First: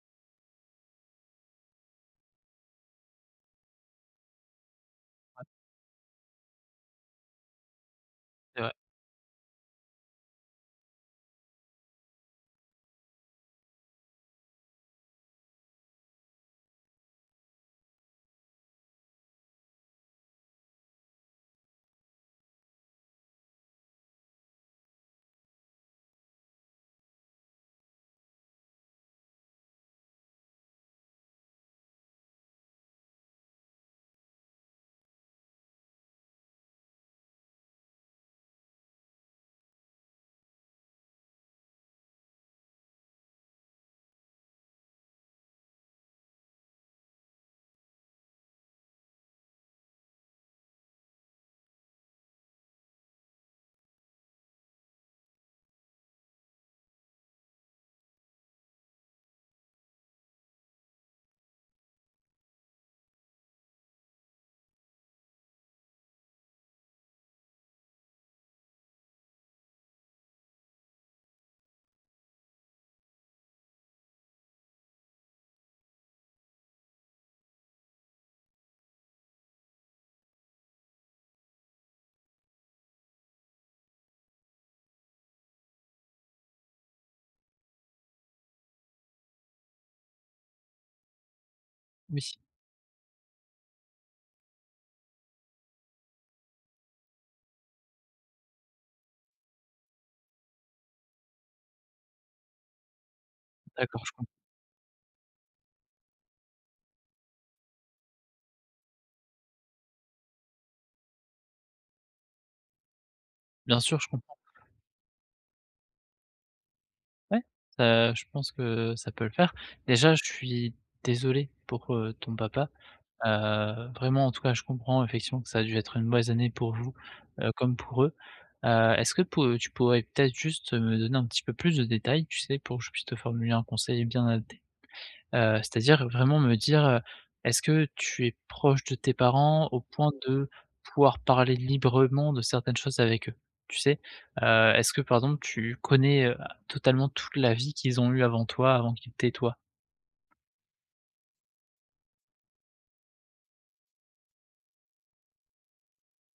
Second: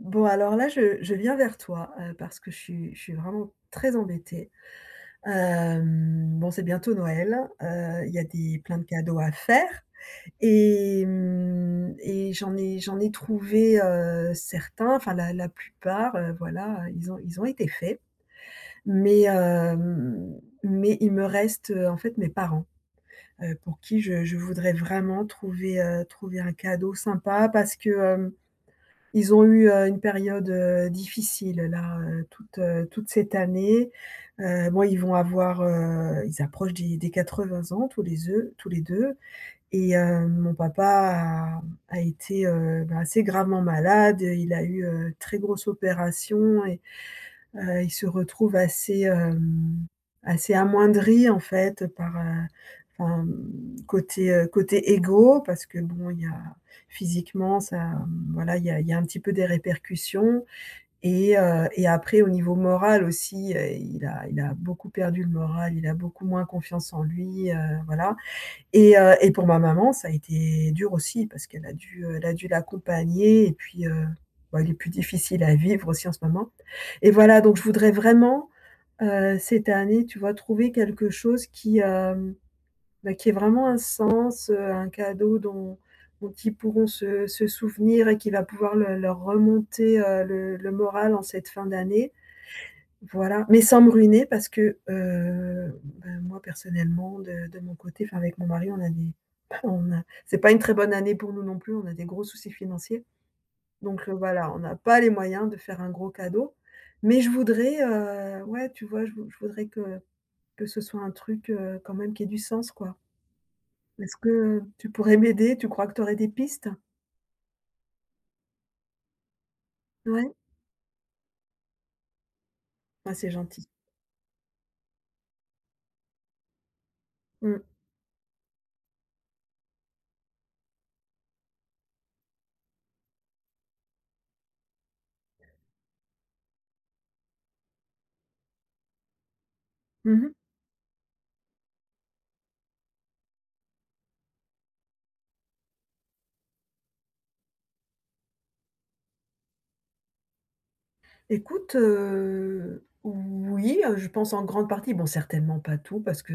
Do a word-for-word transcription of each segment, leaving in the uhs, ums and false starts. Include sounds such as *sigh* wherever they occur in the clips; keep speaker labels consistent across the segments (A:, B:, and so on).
A: Bon, alors là, je je viens vers toi, heu, parce que je suis je suis vraiment très embêtée. Hem, bon, c'est bientôt Noël, heu, il y a des
B: C'est vrai.
A: plein de cadeaux à faire et mmh et j'en ai j'en ai trouvé, heu, certains, enfin la la plupart, heu, voilà, ils ont ils ont été faits. Mais hem, mais il me reste, heu, en fait, mes parents, heu, pour qui je je voudrais vraiment trouver, heu, trouver un cadeau sympa parce que, hem ils ont eu, heu, une période, heu, difficile là, heu, toute, heu, toute cette année. Heu, bon, ils vont avoir, heu, ils approchent des des vingts ans tous les eux tous les deux. et heu, mon papa a a été, heu, bah, assez gravement malade. Il a eu, heu, très grosse opération et Heu, ils se retrouvent assez, hem, assez amoindris en fait par, heu, enfin, mmh, côté, heu, côté égo parce que bon, il y a physiquement ça, mmh, voilà, il y a il y a un petit peu des répercussions. Et heu et après au niveau moral aussi, heu, il a il a beaucoup perdu le moral, il a beaucoup moins confiance en lui, heu, voilà. Et heu et pour ma maman, ça a été dur aussi parce qu'elle a dû, euh, elle a dû l'accompagner et puis, heu, bah, il est plus difficile à vivre aussi en ce moment. Et voilà, donc je voudrais vraiment, heu, cette année, tu vois, trouver quelque chose qui, hem, bah, qui ait vraiment un sens, heu, un cadeau dont dont ils pourront se se souvenir et qui va pouvoir le leur remonter, heu, le le moral en cette fin d'année.
B: Oui, si,
A: Voilà, mais sans me ruiner parce que, heu, ben, moi personnellement de de mon côté, enfin avec mon mari, on a des *laughs* on a c'est pas une très bonne année pour nous non plus, on a des gros soucis financiers.
B: d'accord,
A: Donc,
B: je
A: heu,
B: com
A: voilà, on n'a pas les moyens de faire un gros cadeau. Mais je voudrais, heu, ouais, tu vois, je vou je voudrais que que ce soit un truc, heu, quand même qui ait du sens, quoi.
B: bien sûr, je
A: Est-ce
B: comprends.
A: que tu pourrais m'aider? Tu crois que tu aurais des pistes?
B: Ouais, ça je pense que ça peut le faire. Déjà, je
A: Ouais?
B: suis désolé pour, heu, ton papa.
A: Ah, c'est gentil.
B: Heu, vraiment, en tout cas, je comprends effectivement que ça a dû être une mauvaise année pour vous, heu,
A: Mmh.
B: comme pour eux. Heu, est-ce que pou tu pourrais peut-être juste me donner un petit peu plus de détails, tu sais, pour que je puisse te formuler un conseil bien adapté. Heu, c'est-à-dire vraiment me dire, heu: «Est-ce que tu es proche de tes parents au point
A: Mmh.
B: de pouvoir parler librement de certaines choses avec eux?» Tu sais? Heu, est-ce que par exemple tu connais, heu, totalement toute la vie qu'ils ont eue avant toi, avant qu'ils t'aient toi?
A: Écoute, heu, oui, heu, je pense en grande partie, bon certainement pas tout parce que,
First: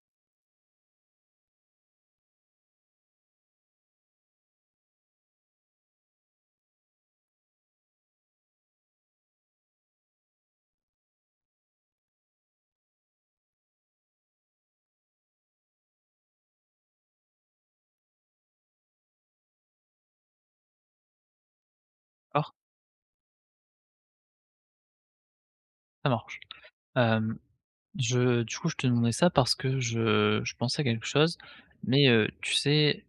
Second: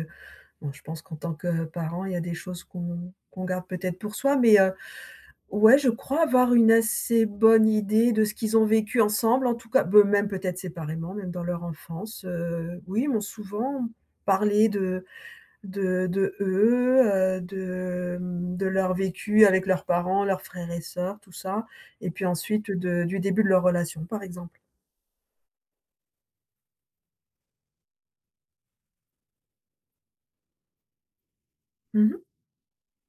A: Bon, je pense qu'en tant que parent, il y a des choses qu'on qu'on garde peut-être pour soi, mais heu, ouais, je crois avoir une assez bonne idée de ce qu'ils ont vécu ensemble, en tout cas, beh, même peut-être séparément, même dans leur enfance, heu, oui, ils m'ont souvent parlé de de de eux, heu, de, mmh, de leur vécu avec leurs parents, leurs frères et sœurs, tout ça et puis
B: D'accord,
A: ensuite de du début de leur relation, par exemple.
B: ça marche. Hem, je du coup, je te demandais ça parce que je je pensais à quelque chose, mais
A: Mmh.
B: heu, tu sais.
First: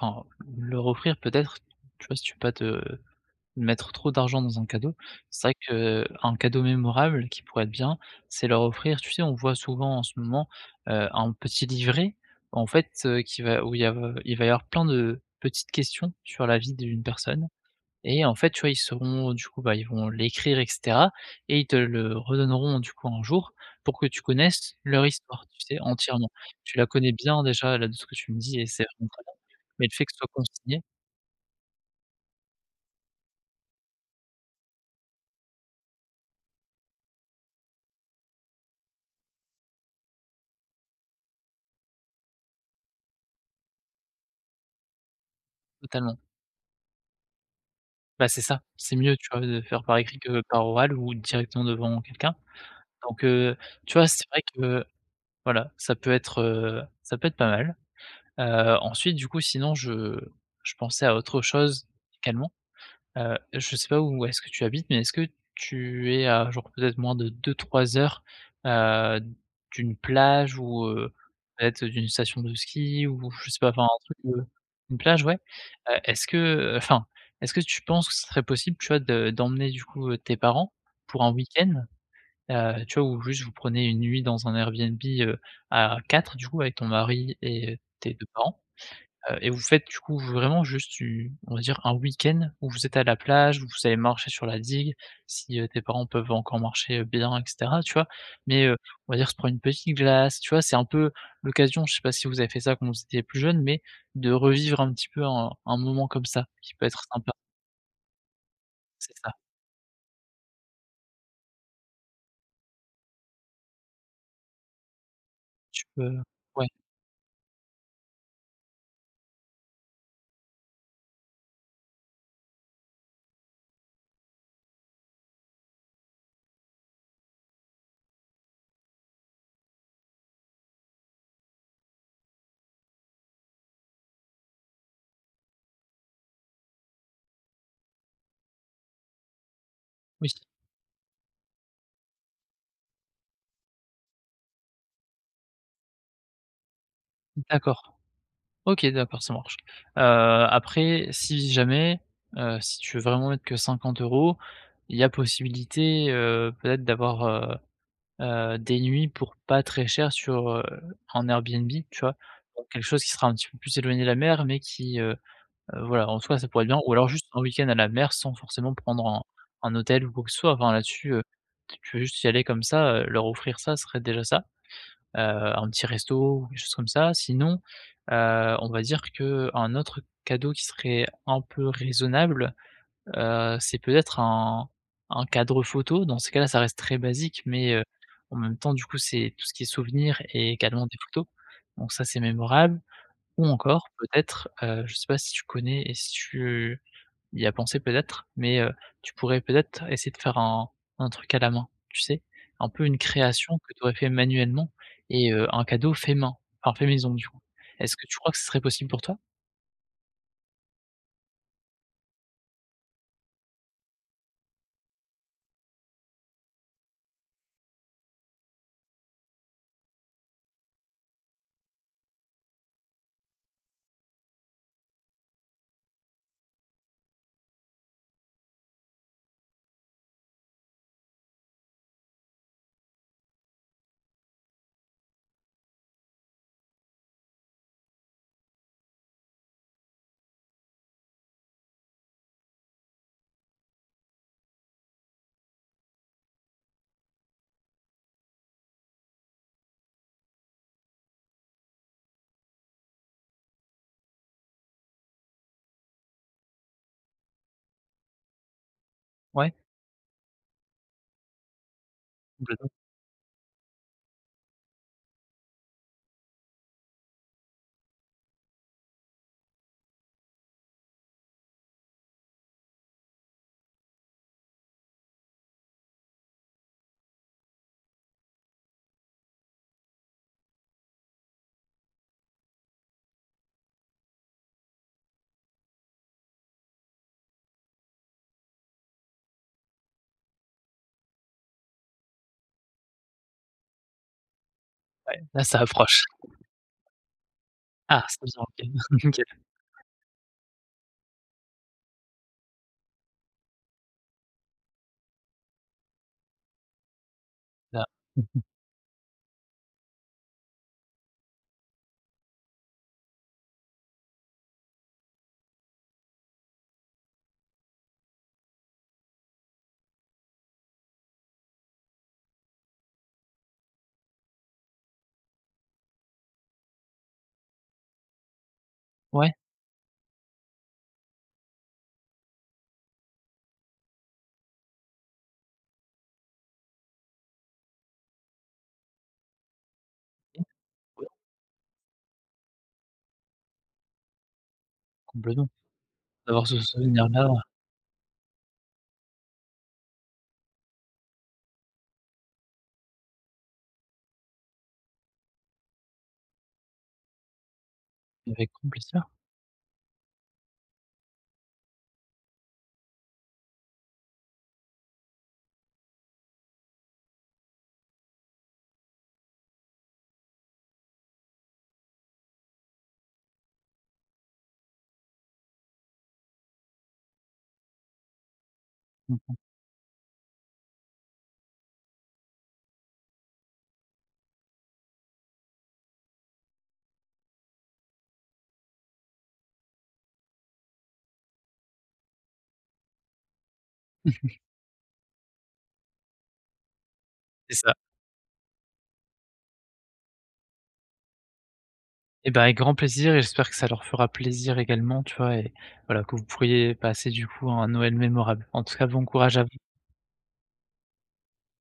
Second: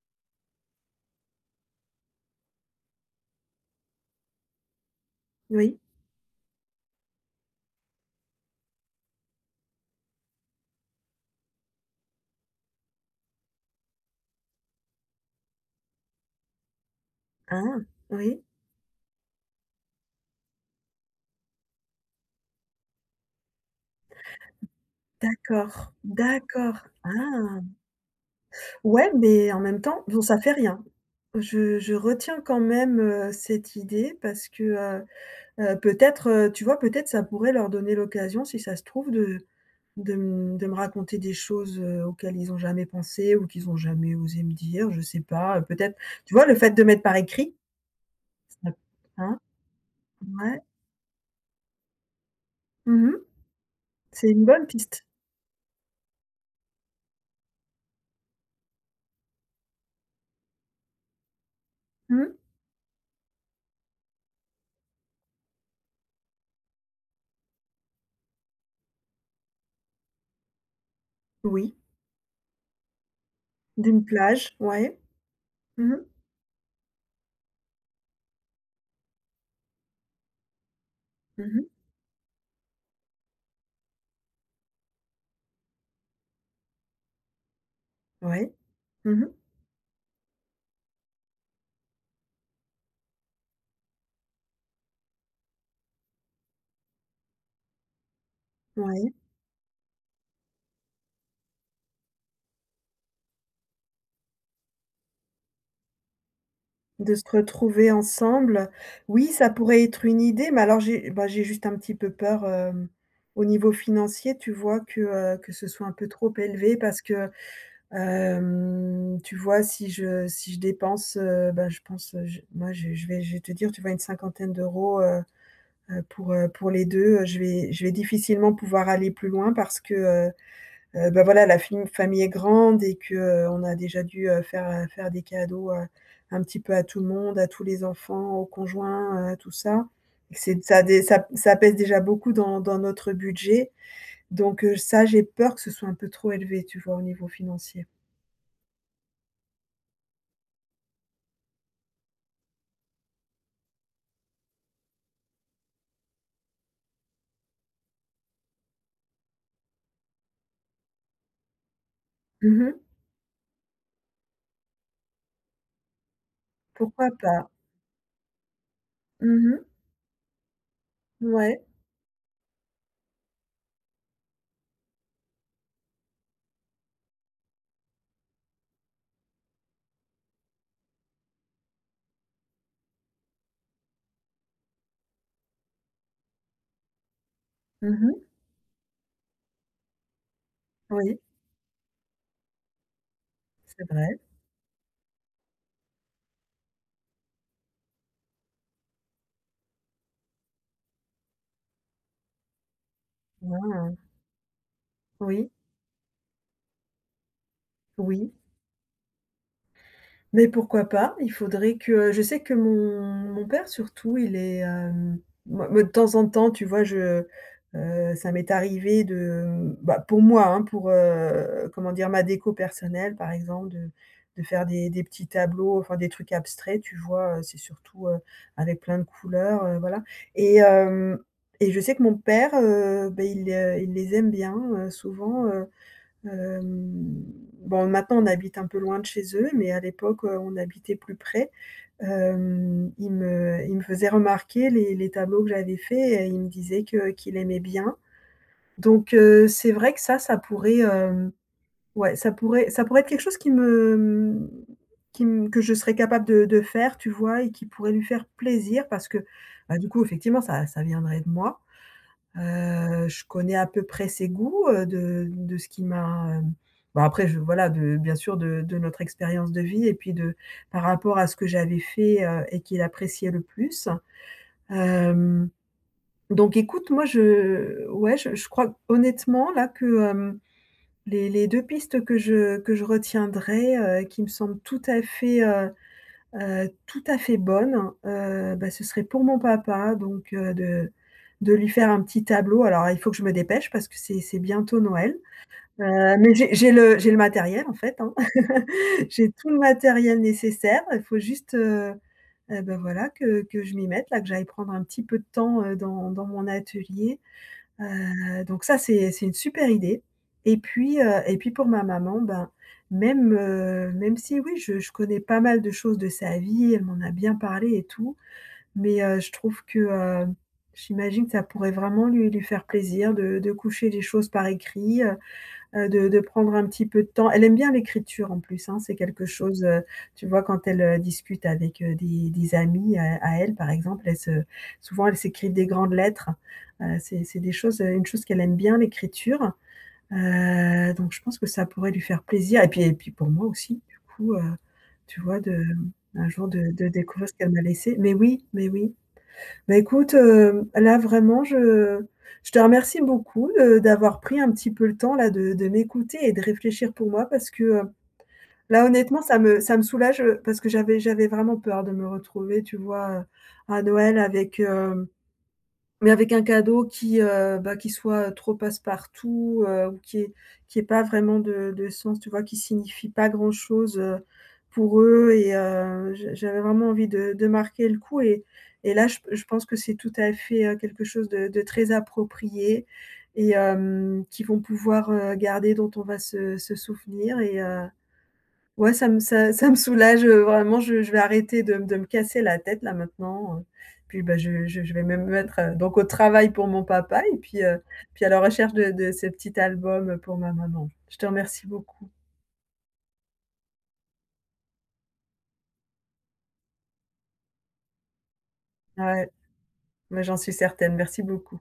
B: Enfin, leur offrir peut-être, tu vois, si tu veux pas te mettre trop d'argent dans un cadeau, c'est
A: Oui.
B: vrai qu'un cadeau mémorable qui pourrait être bien, c'est leur offrir, tu sais, on voit souvent en ce moment, heu, un petit livret, en fait, heu, qui va où il y a il va y avoir plein de petites questions sur la vie d'une personne
A: Ah!
B: et en
A: Oui.
B: fait, tu vois, ils seront du coup, bah, ils vont l'écrire et cetera et ils te le redonneront du coup un jour pour que tu connaisses leur histoire, tu sais,
A: D'accord,
B: entièrement.
A: d'accord.
B: Tu la connais bien
A: Ah!
B: déjà là de ce que tu me dis et c'est vraiment
A: Ouais, mais en même
B: mais le
A: temps,
B: fait que ce
A: bon,
B: soit
A: ça fait
B: consigné,
A: rien. Je je retiens quand même, heu, cette idée parce que, heu heu, peut-être, heu, tu vois, peut-être ça pourrait leur donner l'occasion, si ça se trouve, de de m de me raconter des choses, heu, auxquelles ils n'ont jamais pensé ou qu'ils n'ont jamais osé me dire, je sais pas, heu, peut-être,
B: totalement.
A: tu vois, le fait de mettre par écrit,
B: Bah, c'est ça,
A: ça
B: c'est mieux, tu
A: hein?
B: vois, de faire par écrit que
A: Ouais.
B: par oral ou directement devant quelqu'un.
A: Mmh.
B: Donc, heu, tu vois, c'est
A: C'est
B: vrai
A: une bonne
B: que
A: piste.
B: voilà, ça peut être, heu, ça peut être pas mal. Heu, ensuite, du coup, sinon je je pensais à autre chose
A: Mmh.
B: également. Heu, je sais pas où est-ce que tu habites, mais est-ce que tu es à genre peut-être moins de deux, trois heures, heu, d'une plage ou, heu,
A: Oui,
B: peut-être d'une station de ski ou je sais pas, enfin
A: d'une
B: un truc, heu
A: plage, ouais.
B: une plage, ouais?
A: Mmh
B: Heu,
A: mh.
B: est-ce que, enfin, est-ce que tu penses que ce serait possible, tu vois, de d'emmener du coup, heu, tes parents pour un
A: Mmh.
B: week-end? Heu, tu vois, ou juste vous prenez une nuit dans un Airbnb, heu, à quatre, du coup avec ton mari et tes deux
A: Ouais.
B: parents.
A: Mmh.
B: Heu et vous faites du coup vraiment juste u on va dire un week-end où vous êtes à la plage, où vous allez marcher sur la digue, si, heu, tes parents peuvent encore marcher, heu, bien et cetera, tu vois? Mais, heu,
A: Ouais.
B: on va dire se prendre une petite glace, tu vois? C'est un peu l'occasion, je sais pas si vous avez fait ça quand vous étiez plus jeune mais de revivre un petit peu un un moment comme ça, qui peut être
A: De se
B: sympa.
A: retrouver ensemble.
B: C'est
A: Oui,
B: ça,
A: ça pourrait être une idée, mais alors j'ai bah, j'ai juste un petit peu peur, hem, au niveau financier, tu vois? Que, heu, que ce
B: tu
A: soit un peu
B: peux
A: trop
B: ouais,
A: élevé parce que, hem, tu vois? Si je si je dépense, heu, bah, je pense, heu, je moi, je je vais je vais te dire, tu vois? Une cinquantaine d'euros, heu heu, pour, heu, pour les deux, heu, je vais je vais difficilement pouvoir aller plus loin parce que, heu Heu, bah, voilà, la fim famille est grande et que euh, on a déjà dû, heu, faire, heu, faire des cadeaux, heu, un petit peu à tout le monde, à tous les enfants, aux conjoints, heu, tout ça.
B: oui,
A: Et que C'est ça dé ça ça pèse déjà beaucoup dans dans notre budget, donc heu, ça, j'ai peur que ce soit un peu trop élevé, tu vois, au niveau financier.
B: d'accord. OK, d'accord, ça marche. Heu, après, si jamais, heu, si tu veux vraiment mettre que cinquante euros, il y a possibilité, heu, peut-être d'avoir, heu heu, des nuits pour pas très cher sur, heu, en Airbnb, tu vois? Pour
A: Mmh.
B: quelque chose qui sera un petit peu plus éloigné de la mer, mais qui, heu heu, voilà, en soi, ça pourrait être bien ou
A: Pourquoi
B: alors juste un
A: pas?
B: week-end à la mer sans forcément prendre un
A: Mmh.
B: un hôtel ou quoi que ce soit. Enfin là-dessus, heu,
A: Ouais.
B: tu veux juste y aller comme ça, heu, leur offrir ça, serait déjà ça, heu, un petit resto ou quelque chose comme ça. Sinon, heu, on va dire que un autre cadeau qui serait un peu raisonnable, heu, c'est peut-être un un cadre photo. Dans ces cas-là, ça reste très basique, mais heu,
A: Mmh.
B: en même temps, du coup, c'est tout ce qui est souvenirs et également des
A: Oui,
B: photos. Donc ça, c'est mémorable. Ou
A: c'est
B: encore
A: vrai.
B: peut-être, heu, je sais pas si tu connais et si tu y a pensé peut-être, mais heu, tu pourrais peut-être essayer de faire un un truc à la main, tu sais? Un peu une création que tu aurais
A: Waouh!
B: fait manuellement et heu,
A: Oui,
B: un cadeau fait main, enfin fait maison du coup. Est-ce que tu crois
A: oui.
B: que ce serait possible pour toi?
A: Mais pourquoi pas? Il faudrait que je sais que mon mon père surtout, il est, hem, moi moi de temps en temps, tu vois, je heu, ça m'est arrivé de bah, pour moi, hein, pour, heu, comment dire? Ma déco personnelle, par exemple, de de faire des des petits tableaux, enfin des trucs abstraits, tu vois? Heu, c'est surtout, heu, avec plein de couleurs, heu, voilà. Et hem et je sais que mon père, heu, beh, il, heu, il les aime bien, heu, souvent. heu Hem, bon, maintenant on habite un peu loin de chez eux, mais à l'époque, heu, on habitait plus près. Hem, il me il me faisait remarquer les les tableaux que j'avais faits et il me disait que qu'il aimait bien. Donc heu, c'est vrai que ça, ça pourrait, hem, ouais, ça pourrait ça pourrait être quelque chose qui me, mmh, qui me que je serais capable de de faire, tu vois? Et qui pourrait lui faire plaisir parce que,
B: Ouais,
A: bah, du coup, effectivement, ça ça viendrait de moi.
B: complètement,
A: Heu, je connais à peu près ses goûts, heu, de de ce qui m'a, hem, bah, après je voilà, de bien sûr de de notre expérience de vie et puis de par rapport à ce que j'avais fait, heu, et qu'il appréciait le plus. Hem, donc écoute, moi je ouais, je je crois honnêtement là que, hem, les les deux pistes que je que je retiendrai, heu, qui me semblent tout à fait, heu Heu, tout à fait bonne, heu, bah, ce serait pour mon papa, donc heu, de de lui faire un petit tableau. Alors il faut que je me dépêche parce que c'est c'est bientôt Noël,
B: ouais. Là, ça approche.
A: heu, mais j'ai j'ai le j'ai le matériel en fait,
B: Ah,
A: hein.
B: c'est bien, OK.
A: *laughs*
B: *laughs*
A: J'ai
B: OK.
A: tout le matériel nécessaire, il faut juste, heu, heu, bah, voilà que que je m'y mette là, que j'aille prendre un petit peu de temps, heu, dans dans mon atelier.
B: Là
A: Heu, donc ça, c'est c'est une super idée. Et puis, heu et puis pour ma maman, ben, même, heu, même si oui, je je connais pas mal de choses de sa vie, elle m'en a bien parlé et tout, mais, heu, je trouve que, heu, j'imagine que ça pourrait vraiment lui lui faire plaisir de de coucher les choses par écrit. Heu, Heu, de de prendre un petit peu de temps. Elle aime bien l'écriture en plus, hein, c'est quelque
B: ouais,
A: chose, heu, tu vois quand elle, heu, discute avec, heu, des des amis à à elle par exemple, elle se souvent elle s'écrit des grandes lettres. Heu, c'est c'est des choses, heu, une chose qu'elle aime bien, l'écriture. Heu,
B: ouais,
A: donc je pense que ça pourrait lui faire plaisir, et puis et puis pour moi aussi du coup, heu, tu vois,
B: complètement.
A: de, mmh, un
B: D'avoir
A: jour,
B: ce
A: de de découvrir
B: souvenir-là,
A: ce qu'elle m'a laissé. Mais oui, mais oui. Bah, écoute, heu, là vraiment je je te remercie beaucoup, heu, d'avoir pris un petit peu le temps là de de m'écouter et de réfléchir pour moi parce que, heu,
B: euh, avec grand
A: là
B: plaisir.
A: honnêtement ça me ça me soulage, heu, parce que j'avais j'avais vraiment peur de me retrouver, tu vois, heu, à Noël avec, hem mais avec un cadeau qui, heu, bah, qui soit euh, trop passe-partout, heu, ou qui est qui est pas vraiment de de sens, tu vois? Qui signifie pas grand-chose, heu, pour eux. Et heu, j'a j'avais vraiment envie de de marquer le coup. Et et là, je
B: Mmh.
A: je pense que c'est tout à fait, heu, quelque chose de de très approprié et hem, qu'ils vont pouvoir, heu, garder, dont on va se se souvenir et heu Ouais, ça me ça ça me soulage, heu, vraiment, je je vais arrêter de m de me casser la tête là maintenant, heu, puis, bah, je je je vais même me mettre, heu, donc au travail pour mon papa et
B: C'est
A: puis,
B: ça.
A: heu, puis à la recherche de de ce petit album, heu, pour ma maman. Je te remercie beaucoup.
B: Eh ben, avec grand plaisir et j'espère que ça leur fera plaisir également, tu vois? Et voilà, que vous pourriez passer du coup un Noël mémorable. En tout cas, bon
A: Ouais,
B: courage à vous.
A: mais j'en suis certaine. Merci beaucoup.